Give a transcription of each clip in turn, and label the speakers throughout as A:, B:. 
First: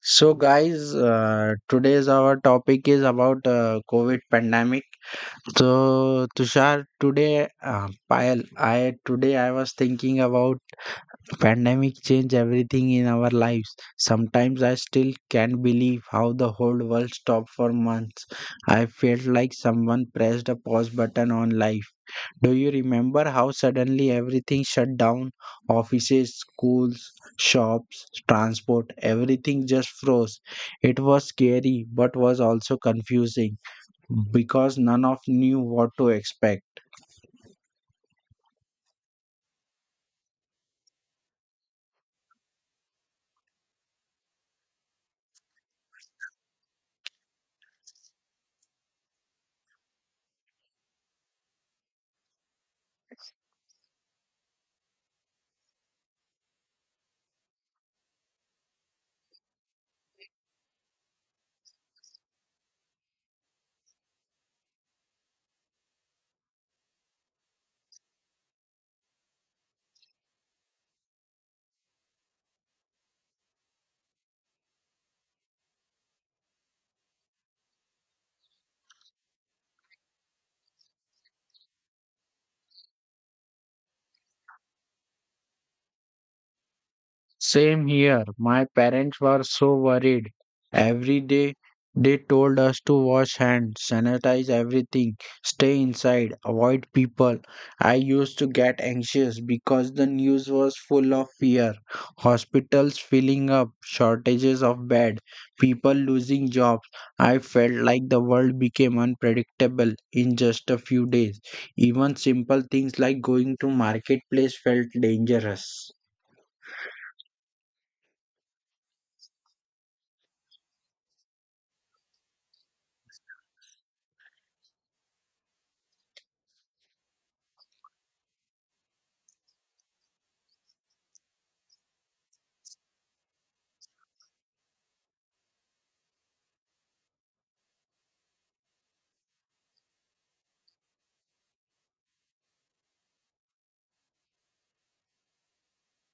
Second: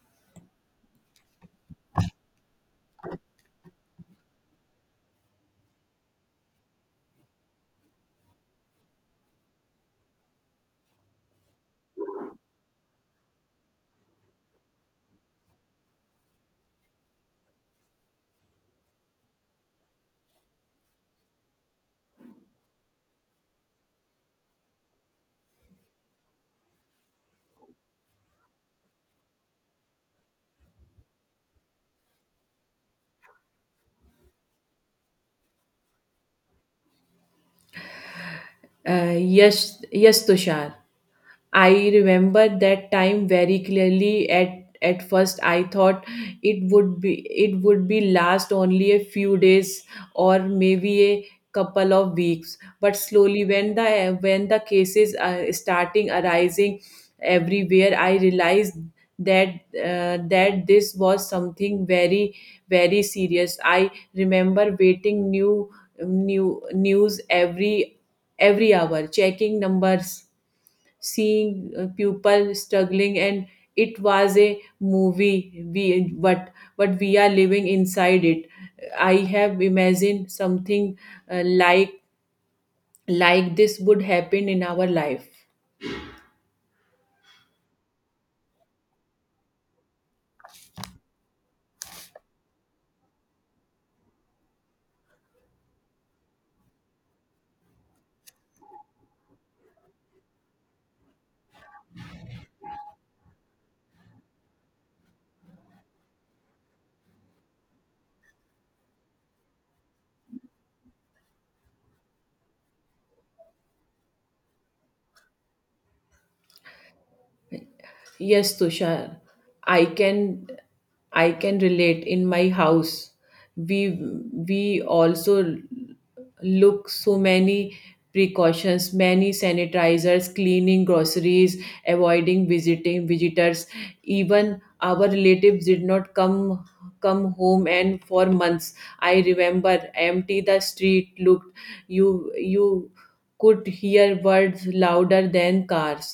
A: So, guys, today's our topic is about COVID pandemic. So, Tushar, today, Payal, I today I was thinking about pandemic change everything in our lives. Sometimes I still can't believe how the whole world stopped for months. I felt like someone pressed a pause button on life. Do you remember how suddenly everything shut down? Offices, schools, shops, transport, everything just froze. It was scary but was also confusing because none of knew what to expect.
B: Yes, yes, Tushar. I remember that time very clearly. At first, I thought it would be last only a few days or maybe a couple of weeks. But slowly, when the cases are starting arising everywhere, I realized that that this was something very serious. I remember waiting new news every hour, checking numbers, seeing people struggling, and it was a movie. We but we are living inside it. I have imagined something uh, like like this would happen in our life.
A: Same here. My parents were so worried. Every day they told us to wash hands, sanitize everything, stay inside, avoid people. I used to get anxious because the news was full of fear. Hospitals filling up, shortages of bed, people losing jobs. I felt like the world became unpredictable in just a few days. Even simple things like going to marketplace felt dangerous.
B: Yes, Tushar, I can I can relate. In my house, we we also look so many precautions, many sanitizers, cleaning groceries, avoiding visiting visitors. Even our relatives did not come home and for months I remember empty the street looked you could hear words louder than cars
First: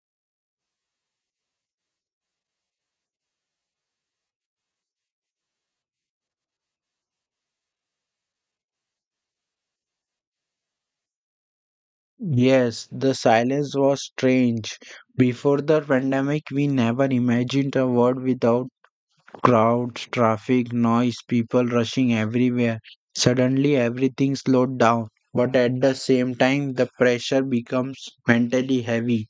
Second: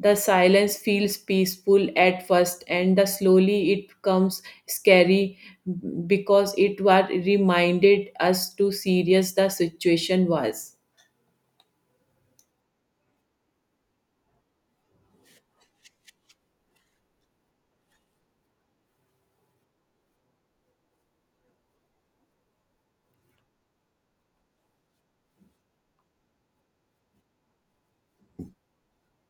B: the silence feels peaceful at first, and the slowly it becomes scary because it was reminded us to serious the situation was.
A: Yes, the silence was strange. Before the pandemic, we never imagined a world without crowds, traffic, noise, people rushing everywhere. Suddenly, everything slowed down. But at the same time, the pressure becomes mentally heavy.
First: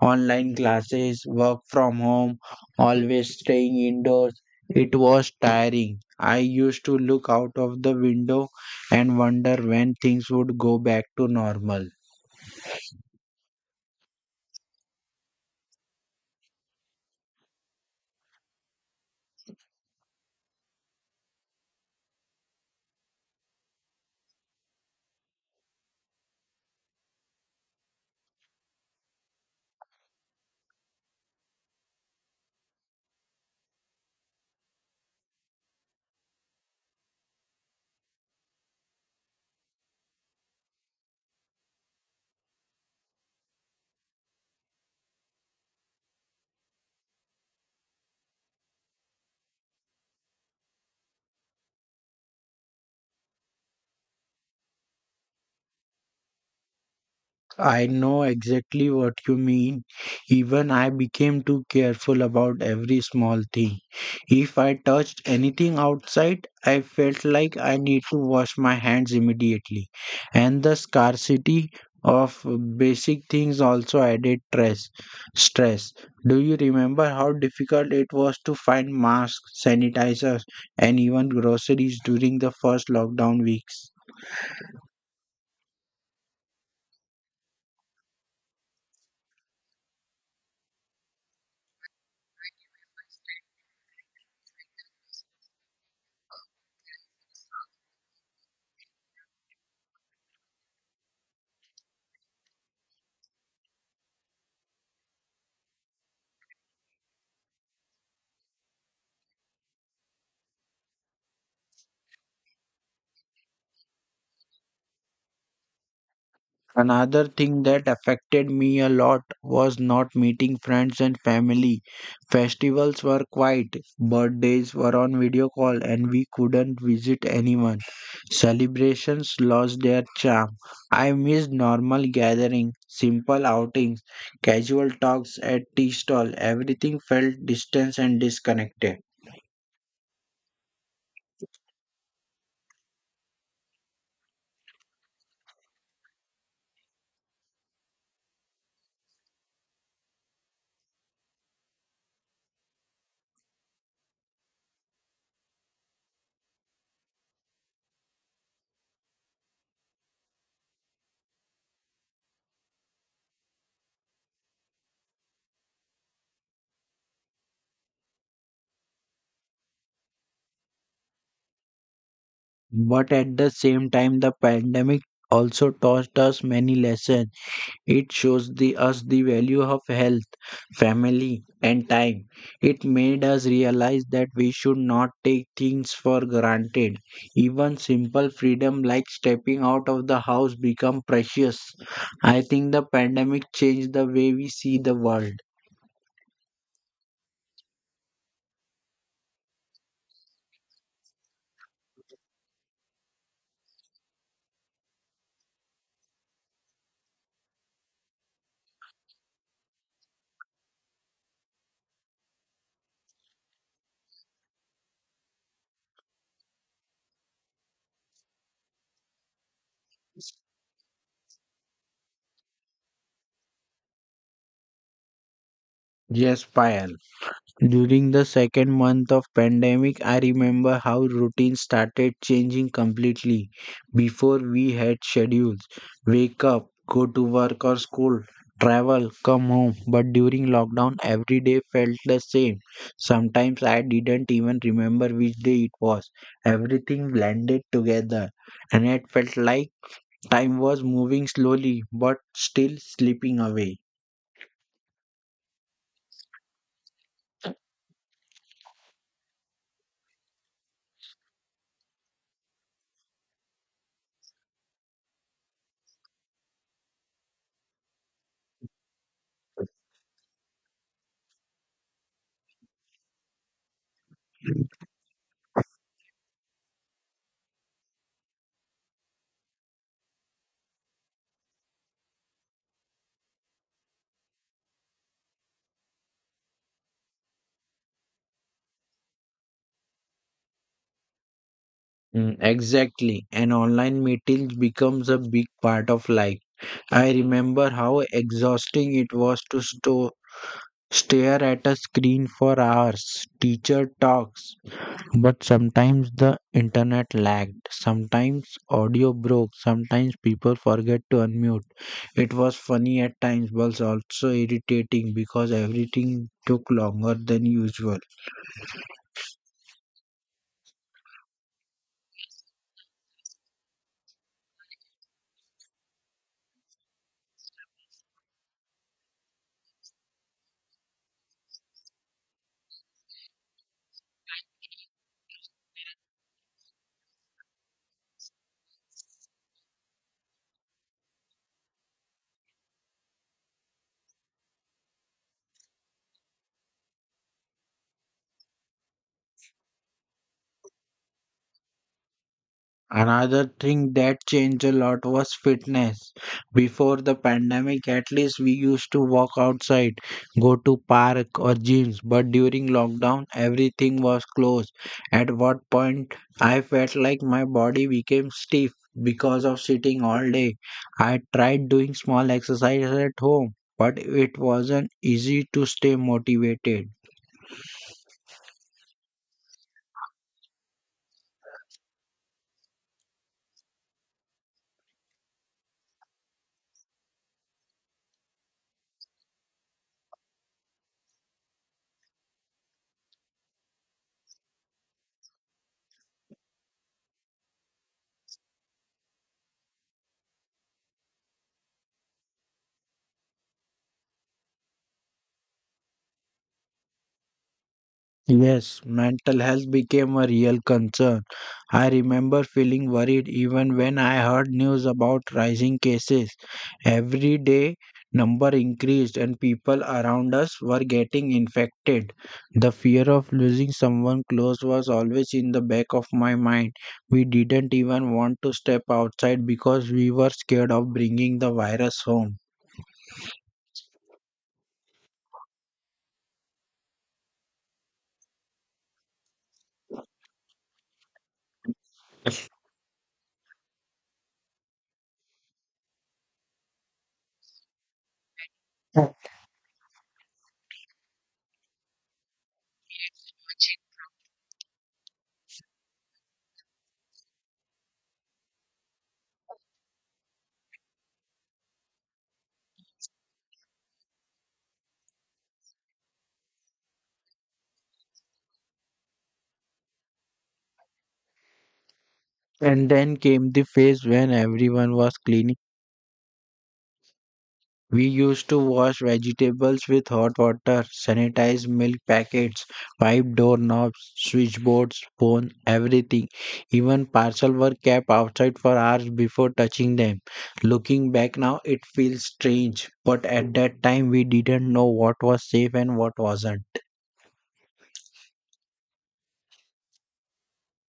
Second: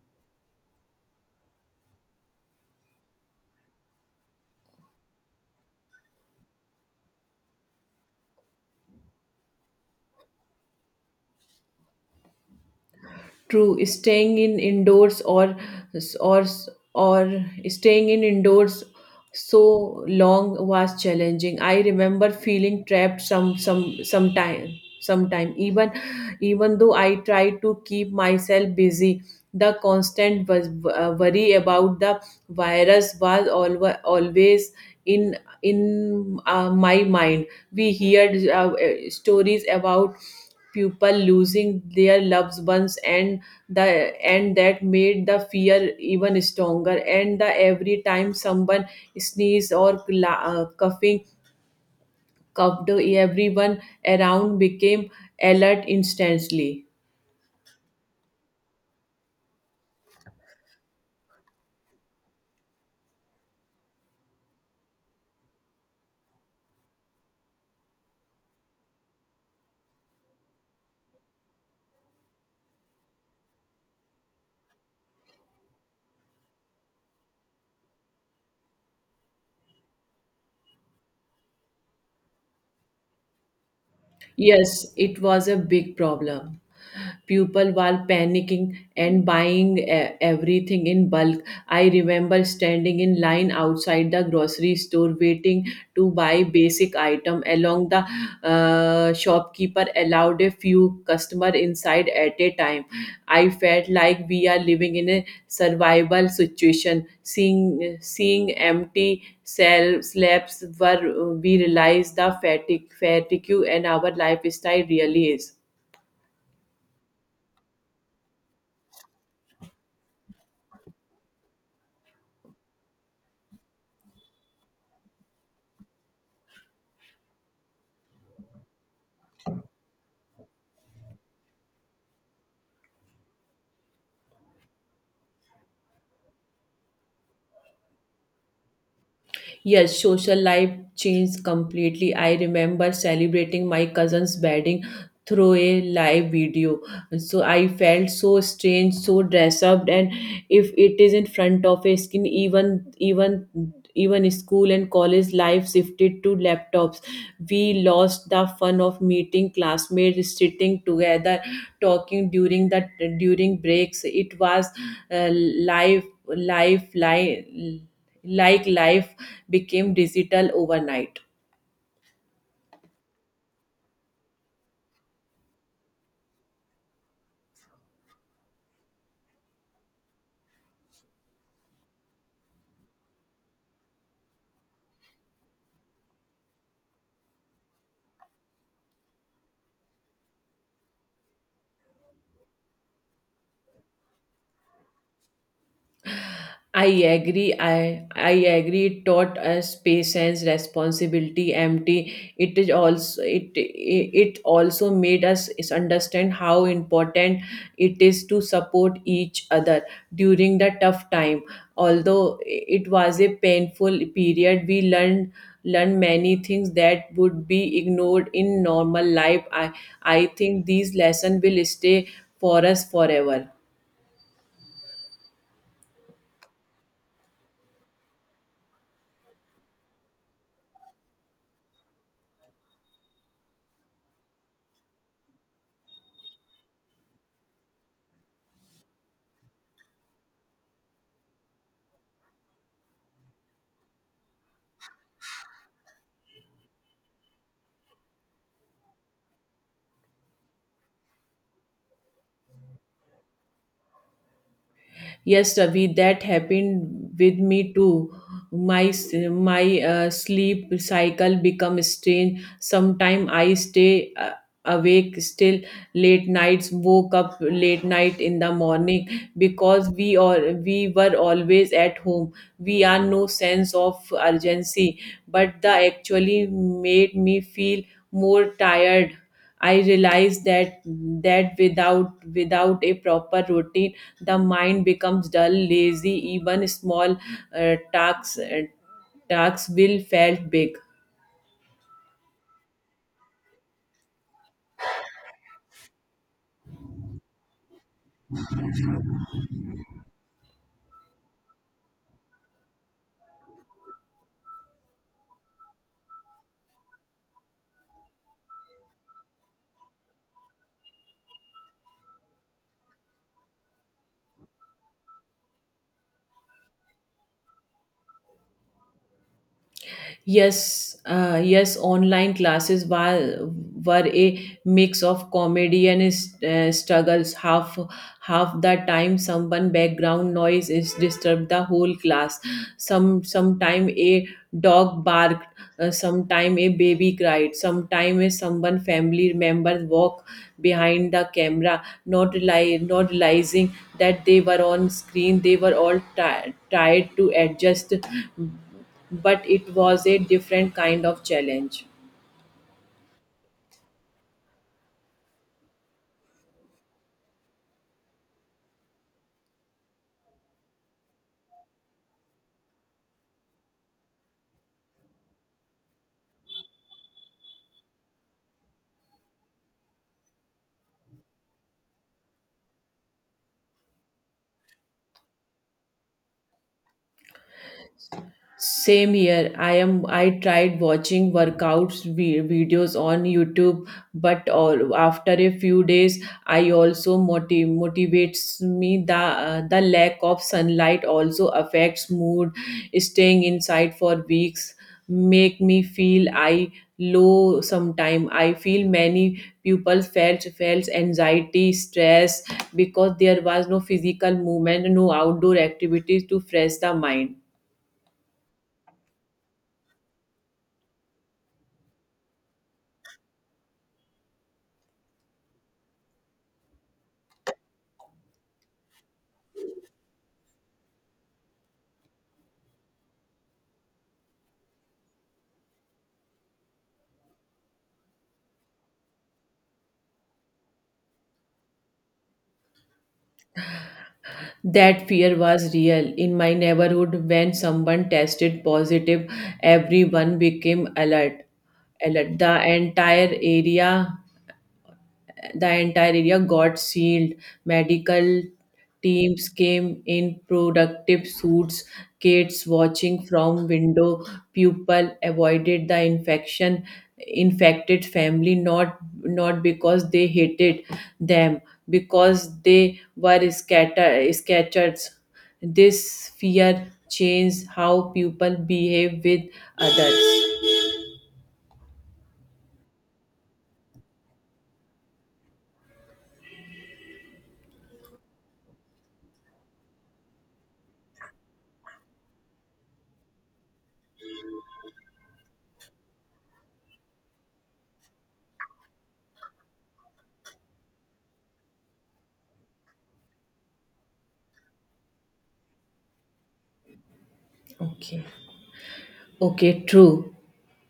A: Online classes, work from home, always staying indoors. It was tiring. I used to look out of the window and wonder when things would go back to normal.
B: True, staying in indoors or or staying in indoors so long was challenging. I remember feeling trapped sometime even though I tried to keep myself busy. The constant was, worry about the virus was always in my mind we hear stories about people losing their loved ones the and that made the fear even stronger and the every time someone sneezed or cla- coughing coughed everyone around became alert instantly.
A: I know exactly what you mean. Even I became too careful about every small thing. If I touched anything outside, I felt like I need to wash my hands immediately. And the scarcity of basic things also added stress. Stress. Do you remember how difficult it was to find masks, sanitizers, and even groceries during the first lockdown weeks?
B: Yes, it was a big problem. People were panicking and buying everything in bulk. I remember standing in line outside the grocery store waiting to buy basic item along the shopkeeper allowed a few customer inside at a time. I felt like we are living in a survival situation. Seeing empty cell slabs where we realize the fatigue and our lifestyle really is.
A: Another thing that affected me a lot was not meeting friends and family. Festivals were quiet, birthdays were on video call, and we couldn't visit anyone. Celebrations lost their charm. I missed normal gatherings, simple outings, casual talks at tea stall. Everything felt distant and disconnected.
B: Yes, social life changed completely. I remember celebrating my cousin's wedding through a live video. So I felt so strange, so dressed up, and if it is in front of a screen, even school and college life shifted to laptops. We lost the fun of meeting classmates, sitting together, talking during the during breaks. It was uh, life life life life became digital overnight.
A: But at the same time, the pandemic also taught us many lessons. It shows us the value of health family, and time. It made us realize that we should not take things for granted. Even simple freedom like stepping out of the house become precious. I think the pandemic changed the way we see the world.
B: I agree. It taught us patience, responsibility, empty. It is also it also made us is understand how important it is to support each other during the tough time. Although it was a painful period, we learned many things that would be ignored in normal life. I think these lessons will stay for us forever.
A: Yes, Payal. During the second month of pandemic, I remember how routines started changing completely. Before we had schedules, wake up, go to work or school, travel, come home. But during lockdown, every day felt the same. Sometimes I didn't even remember which day it was. Everything blended together and it felt like time was moving slowly but still slipping away.
B: Yes, Ravi, that happened with me too. My s- my sleep cycle become strange. Sometime I stay awake still late nights. Woke up late night in the morning because we or we were always at home. We are no sense of urgency, but the actually made me feel more tired. I realized that without a proper routine, the mind becomes dull, lazy. Even small uh, tasks uh, tasks will felt big.
A: Mm, exactly. And online meetings becomes a big part of life. I remember how exhausting it was to stare at a screen for hours, teacher talks. But sometimes the internet lagged, sometimes audio broke, sometimes people forget to unmute. It was funny at times, but also irritating because everything took longer than usual.
B: Yes, yes. Online classes were a mix of comedy and struggles. Half the time, someone background noise is disturbed the whole class. Sometime a dog bark sometime a baby cried sometime a someone family member walk behind the camera not realizing that they were on screen they were all tired to adjust but it was a different kind of challenge.
A: Another thing that changed a lot was fitness. Before the pandemic, at least we used to walk outside, go to park or gyms, but during lockdown, everything was closed. At what point, I felt like my body became stiff because of sitting all day. I tried doing small exercises at home, but it wasn't easy to stay motivated.
B: Same here. I am. I tried watching workouts videos on YouTube, but all, after a few days, I also motivates me. The lack of sunlight also affects mood. Staying inside for weeks make me feel I low sometime I feel many people felt anxiety stress because there was no physical movement no outdoor activities to fresh the mind.
A: Yes, mental health became a real concern. I remember feeling worried even when I heard news about rising cases. Every day, number increased and people around us were getting infected. The fear of losing someone close was always in the back of my mind. We didn't even want to step outside because we were scared of bringing the virus home.
B: That fear was real. In my neighborhood, when someone tested positive, everyone became alert. Alert. The entire area got sealed. Medical teams came in protective suits, kids watching from window, people avoided the infection, infected family not because they hated them, because they were scatter sketchers. This fear changed how people behave with others.
A: And then came the phase when everyone was cleaning. We used to wash vegetables with hot water, sanitize milk packets, wipe doorknobs, switchboards, phone, everything. Even parcel were kept outside for hours before touching them. Looking back now, it feels strange, but at that time we didn't know what was safe and what wasn't.
B: Okay. Okay, true.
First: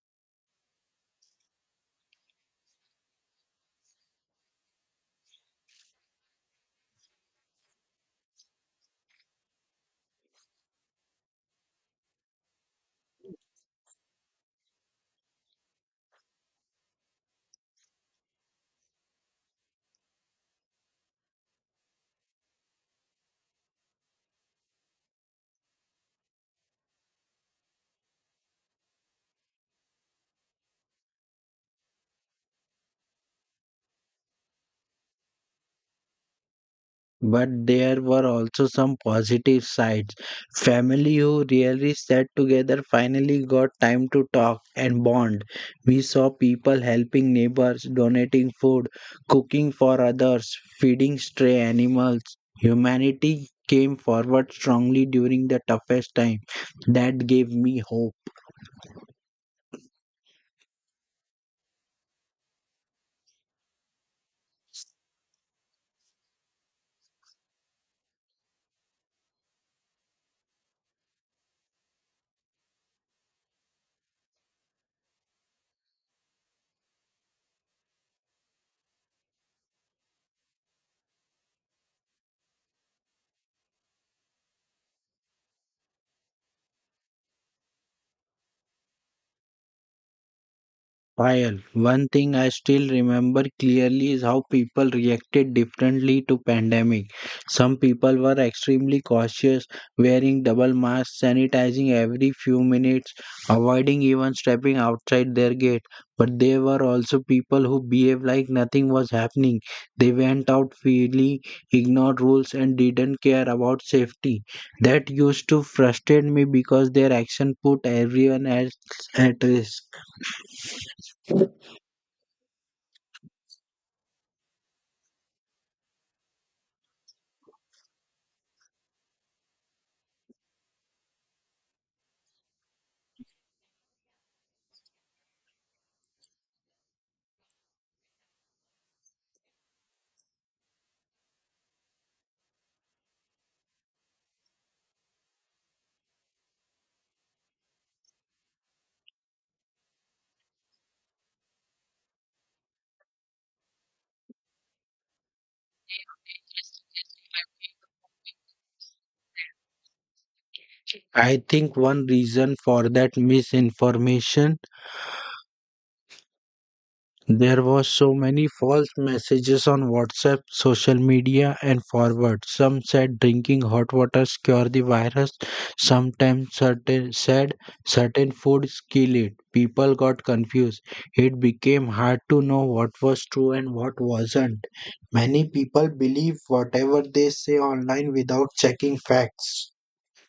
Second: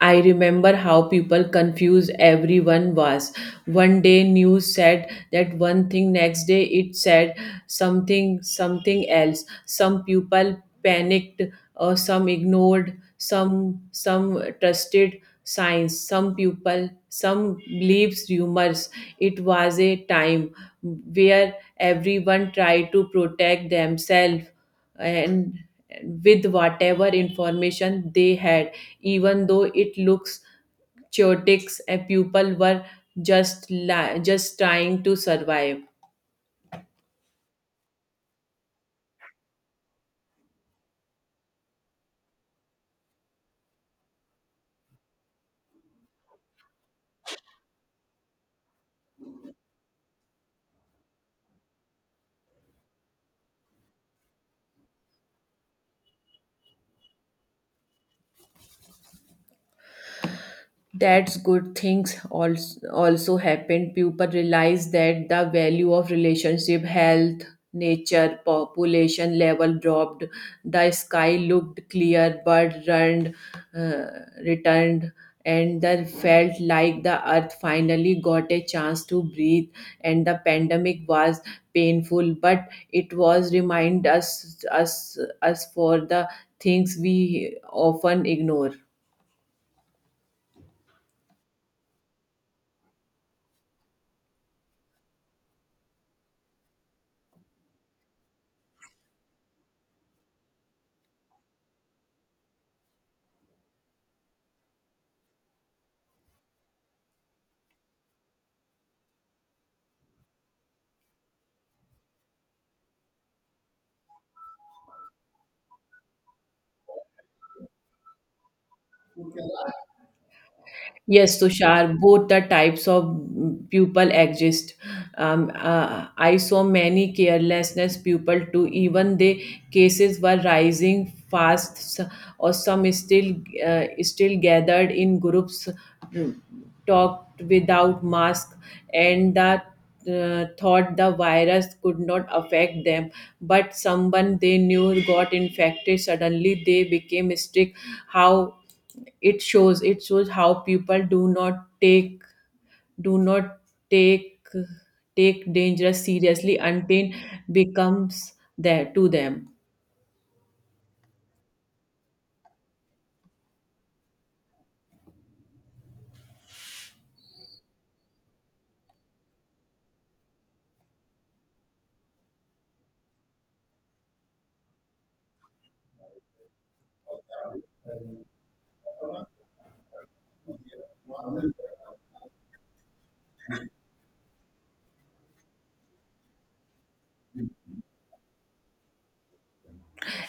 B: I remember how people confused everyone was. One day news said that one thing, next day it said something else. Some people panicked or some ignored, some trusted science, some people some believes rumors. It was a time where everyone tried to protect themselves and with whatever information they had, even though it looks chaotic. And people were just trying to survive.
A: But there were also some positive sides. Family who rarely sat together finally got time to talk and bond. We saw people helping neighbors, donating food, cooking for others, feeding stray animals. Humanity came forward strongly during the toughest time. That gave me hope.
B: That's good things also happened. People realize that the value of relationship, health, nature, population level dropped. The sky looked clear, bird run, uh, returned, and they felt like the earth finally got a chance to breathe. And the pandemic was painful, but it was remind us for the things we often ignore.
A: While one thing I still remember clearly is how people reacted differently to pandemic. Some people were extremely cautious, wearing double masks, sanitizing every few minutes, avoiding even stepping outside their gate. But there were also people who behaved like nothing was happening. They went out freely, ignored rules, and didn't care about safety. That used to frustrate me because their action put everyone else at risk.
B: Yes, Tushar, both the types of people exist. I saw many carelessness people too. Even the cases were rising fast, s- or some still still gathered in groups, mm, talked without mask, and that. Thought the virus could not affect them, but someone they knew got infected. Suddenly, they became strict. How it shows how people do not do not take take dangerous seriously until becomes there to them.
A: I think one reason for that misinformation there was so many false messages on WhatsApp, social media and forward. Some said drinking hot water cure the virus, sometimes certain said certain foods kill it. People got confused. It became hard to know what was true and what wasn't. Many people believe whatever they say online without checking facts.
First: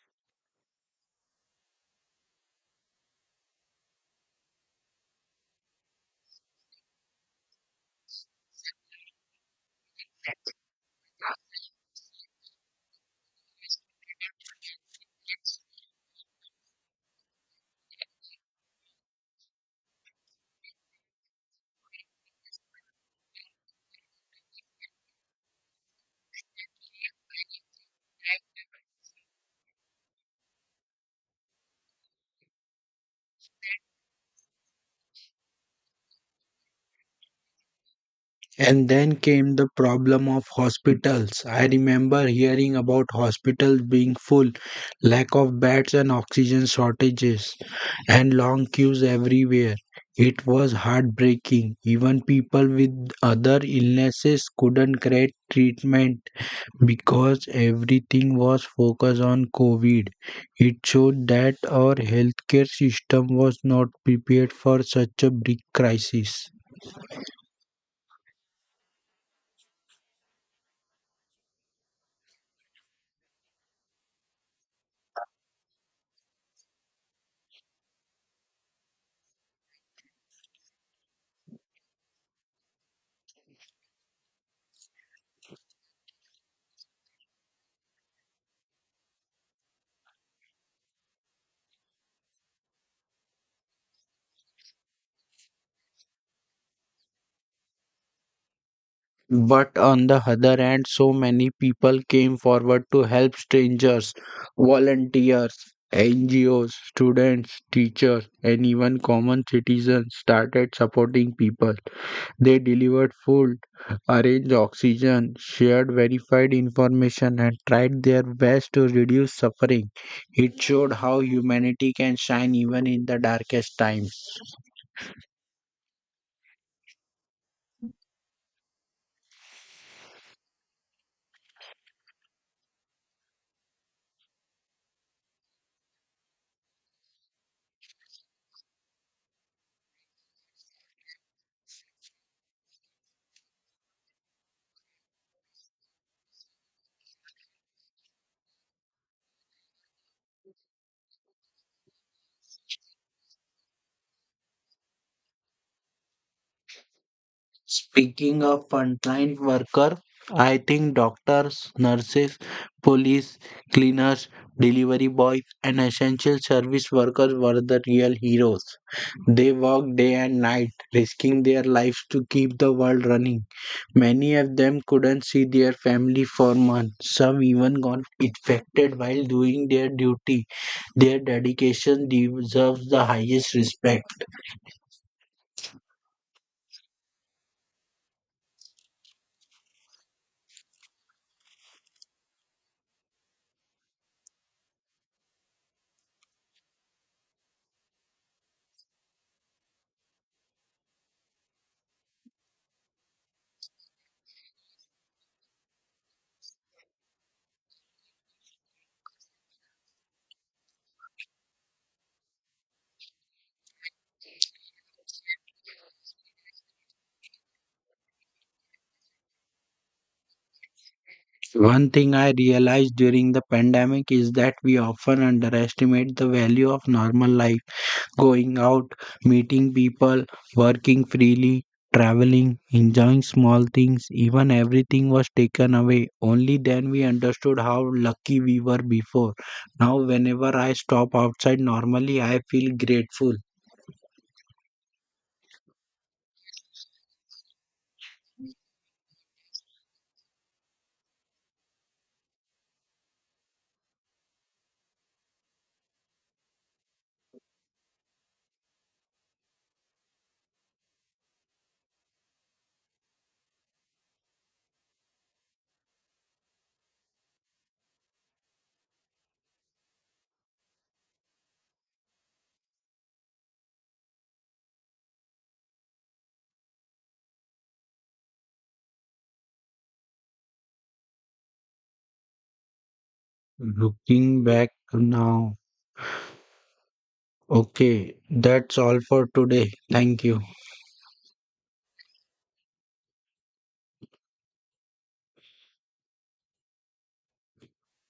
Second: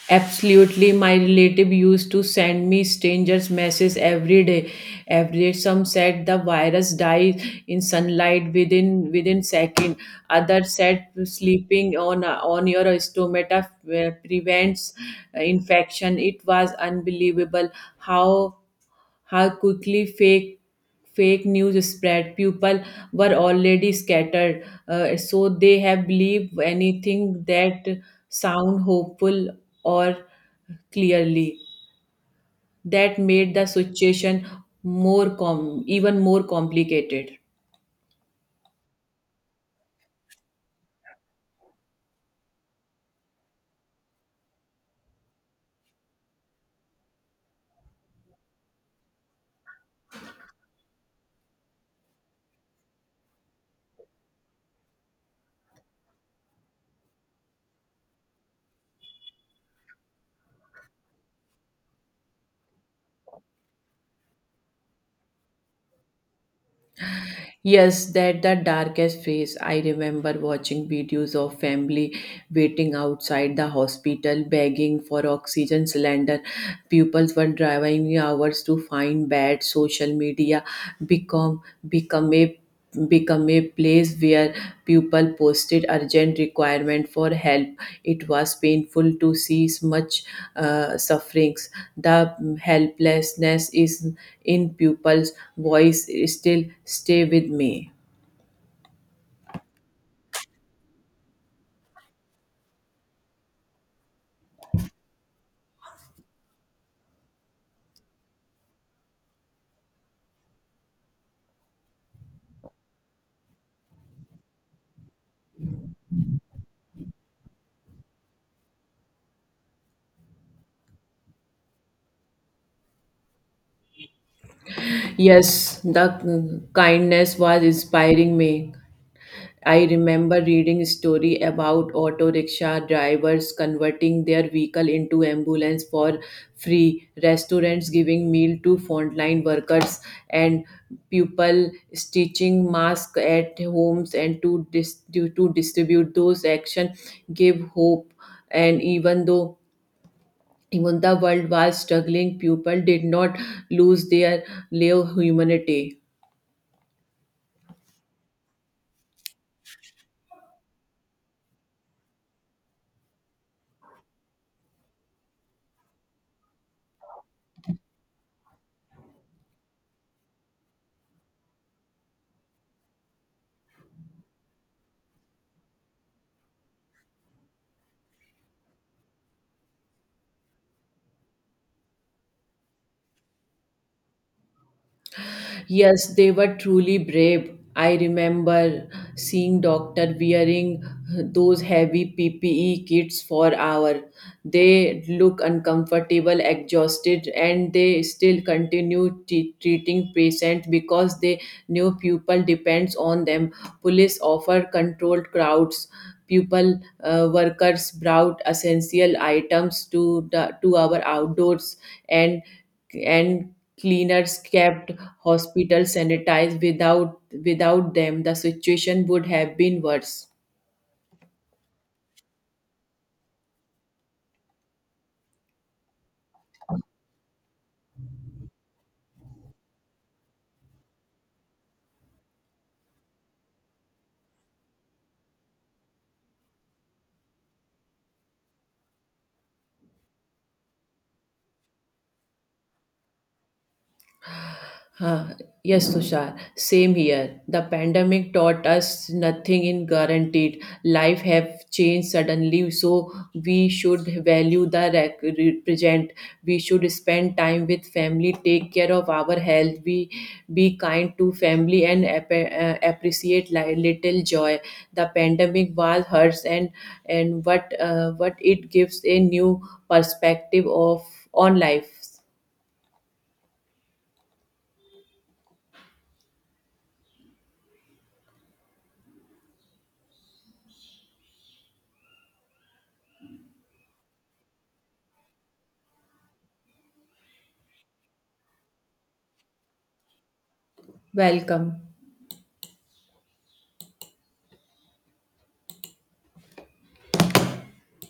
B: Absolutely, my relative used to send me strangers messages every day some said the virus dies in sunlight within second others said sleeping on your stomach prevents infection. It was unbelievable how how quickly fake news spread. People were already scattered so they have believed anything that sound hopeful or clearly that made the situation even more complicated.
A: And then came the problem of hospitals. I remember hearing about hospitals being full, lack of beds and oxygen shortages, and long queues everywhere. It was heartbreaking. Even people with other illnesses couldn't get treatment because everything was focused on COVID. It showed that our healthcare system was not prepared for such a big crisis.
B: Yes, that the darkest phase. I remember watching videos of family waiting outside the hospital begging for oxygen cylinder. Pupils were driving hours to find beds. Social media become become a become a place where people posted urgent requirement for help. It was painful to see much sufferings, the helplessness is in people's voice still stay with me.
A: But on the other hand, so many people came forward to help strangers, volunteers, NGOs, students, teachers, and even common citizens started supporting people. They delivered food, arranged oxygen, shared verified information, and tried their best to reduce suffering. It showed how humanity can shine even in the darkest times.
B: Yes, the kindness was inspiring me. I remember reading a story about auto rickshaw drivers converting their vehicle into ambulance for free, restaurants giving meal to frontline workers, and people stitching masks at homes and to distribute those action gave hope. And even the world was struggling, people did not lose their love humanity.
A: Speaking of frontline worker, I think doctors, nurses, police, cleaners, delivery boys, and essential service workers were the real heroes. They worked day and night, risking their lives to keep the world running. Many of them couldn't see their family for months. Some even got infected while doing their duty. Their dedication deserves the highest respect.
B: Yes, they were truly brave. I remember seeing doctor wearing those heavy PPE kits for hour. They look uncomfortable, exhausted, and they still continue treating patients because they knew people depends on them. Police offer controlled crowds. People workers brought essential items to our outdoors and and cleaners kept hospitals sanitized without them the situation would have been worse.
A: One thing I realized during the pandemic is that we often underestimate the value of normal life, going out, meeting people, working freely, traveling, enjoying small things, even everything was taken away. Only then we understood how lucky we were before. Now, whenever I stop outside normally, I feel grateful.
B: Huh. Yes, Tushar. Same here. The pandemic taught us nothing in guaranteed. Life have changed suddenly, so we should value the represent. We should spend time with family, take care of our health. We be kind to family and appreciate little joy. The pandemic was hurts and what it gives a new perspective of on life.
A: Looking back now, okay, that's all for today. Thank you.
B: Welcome.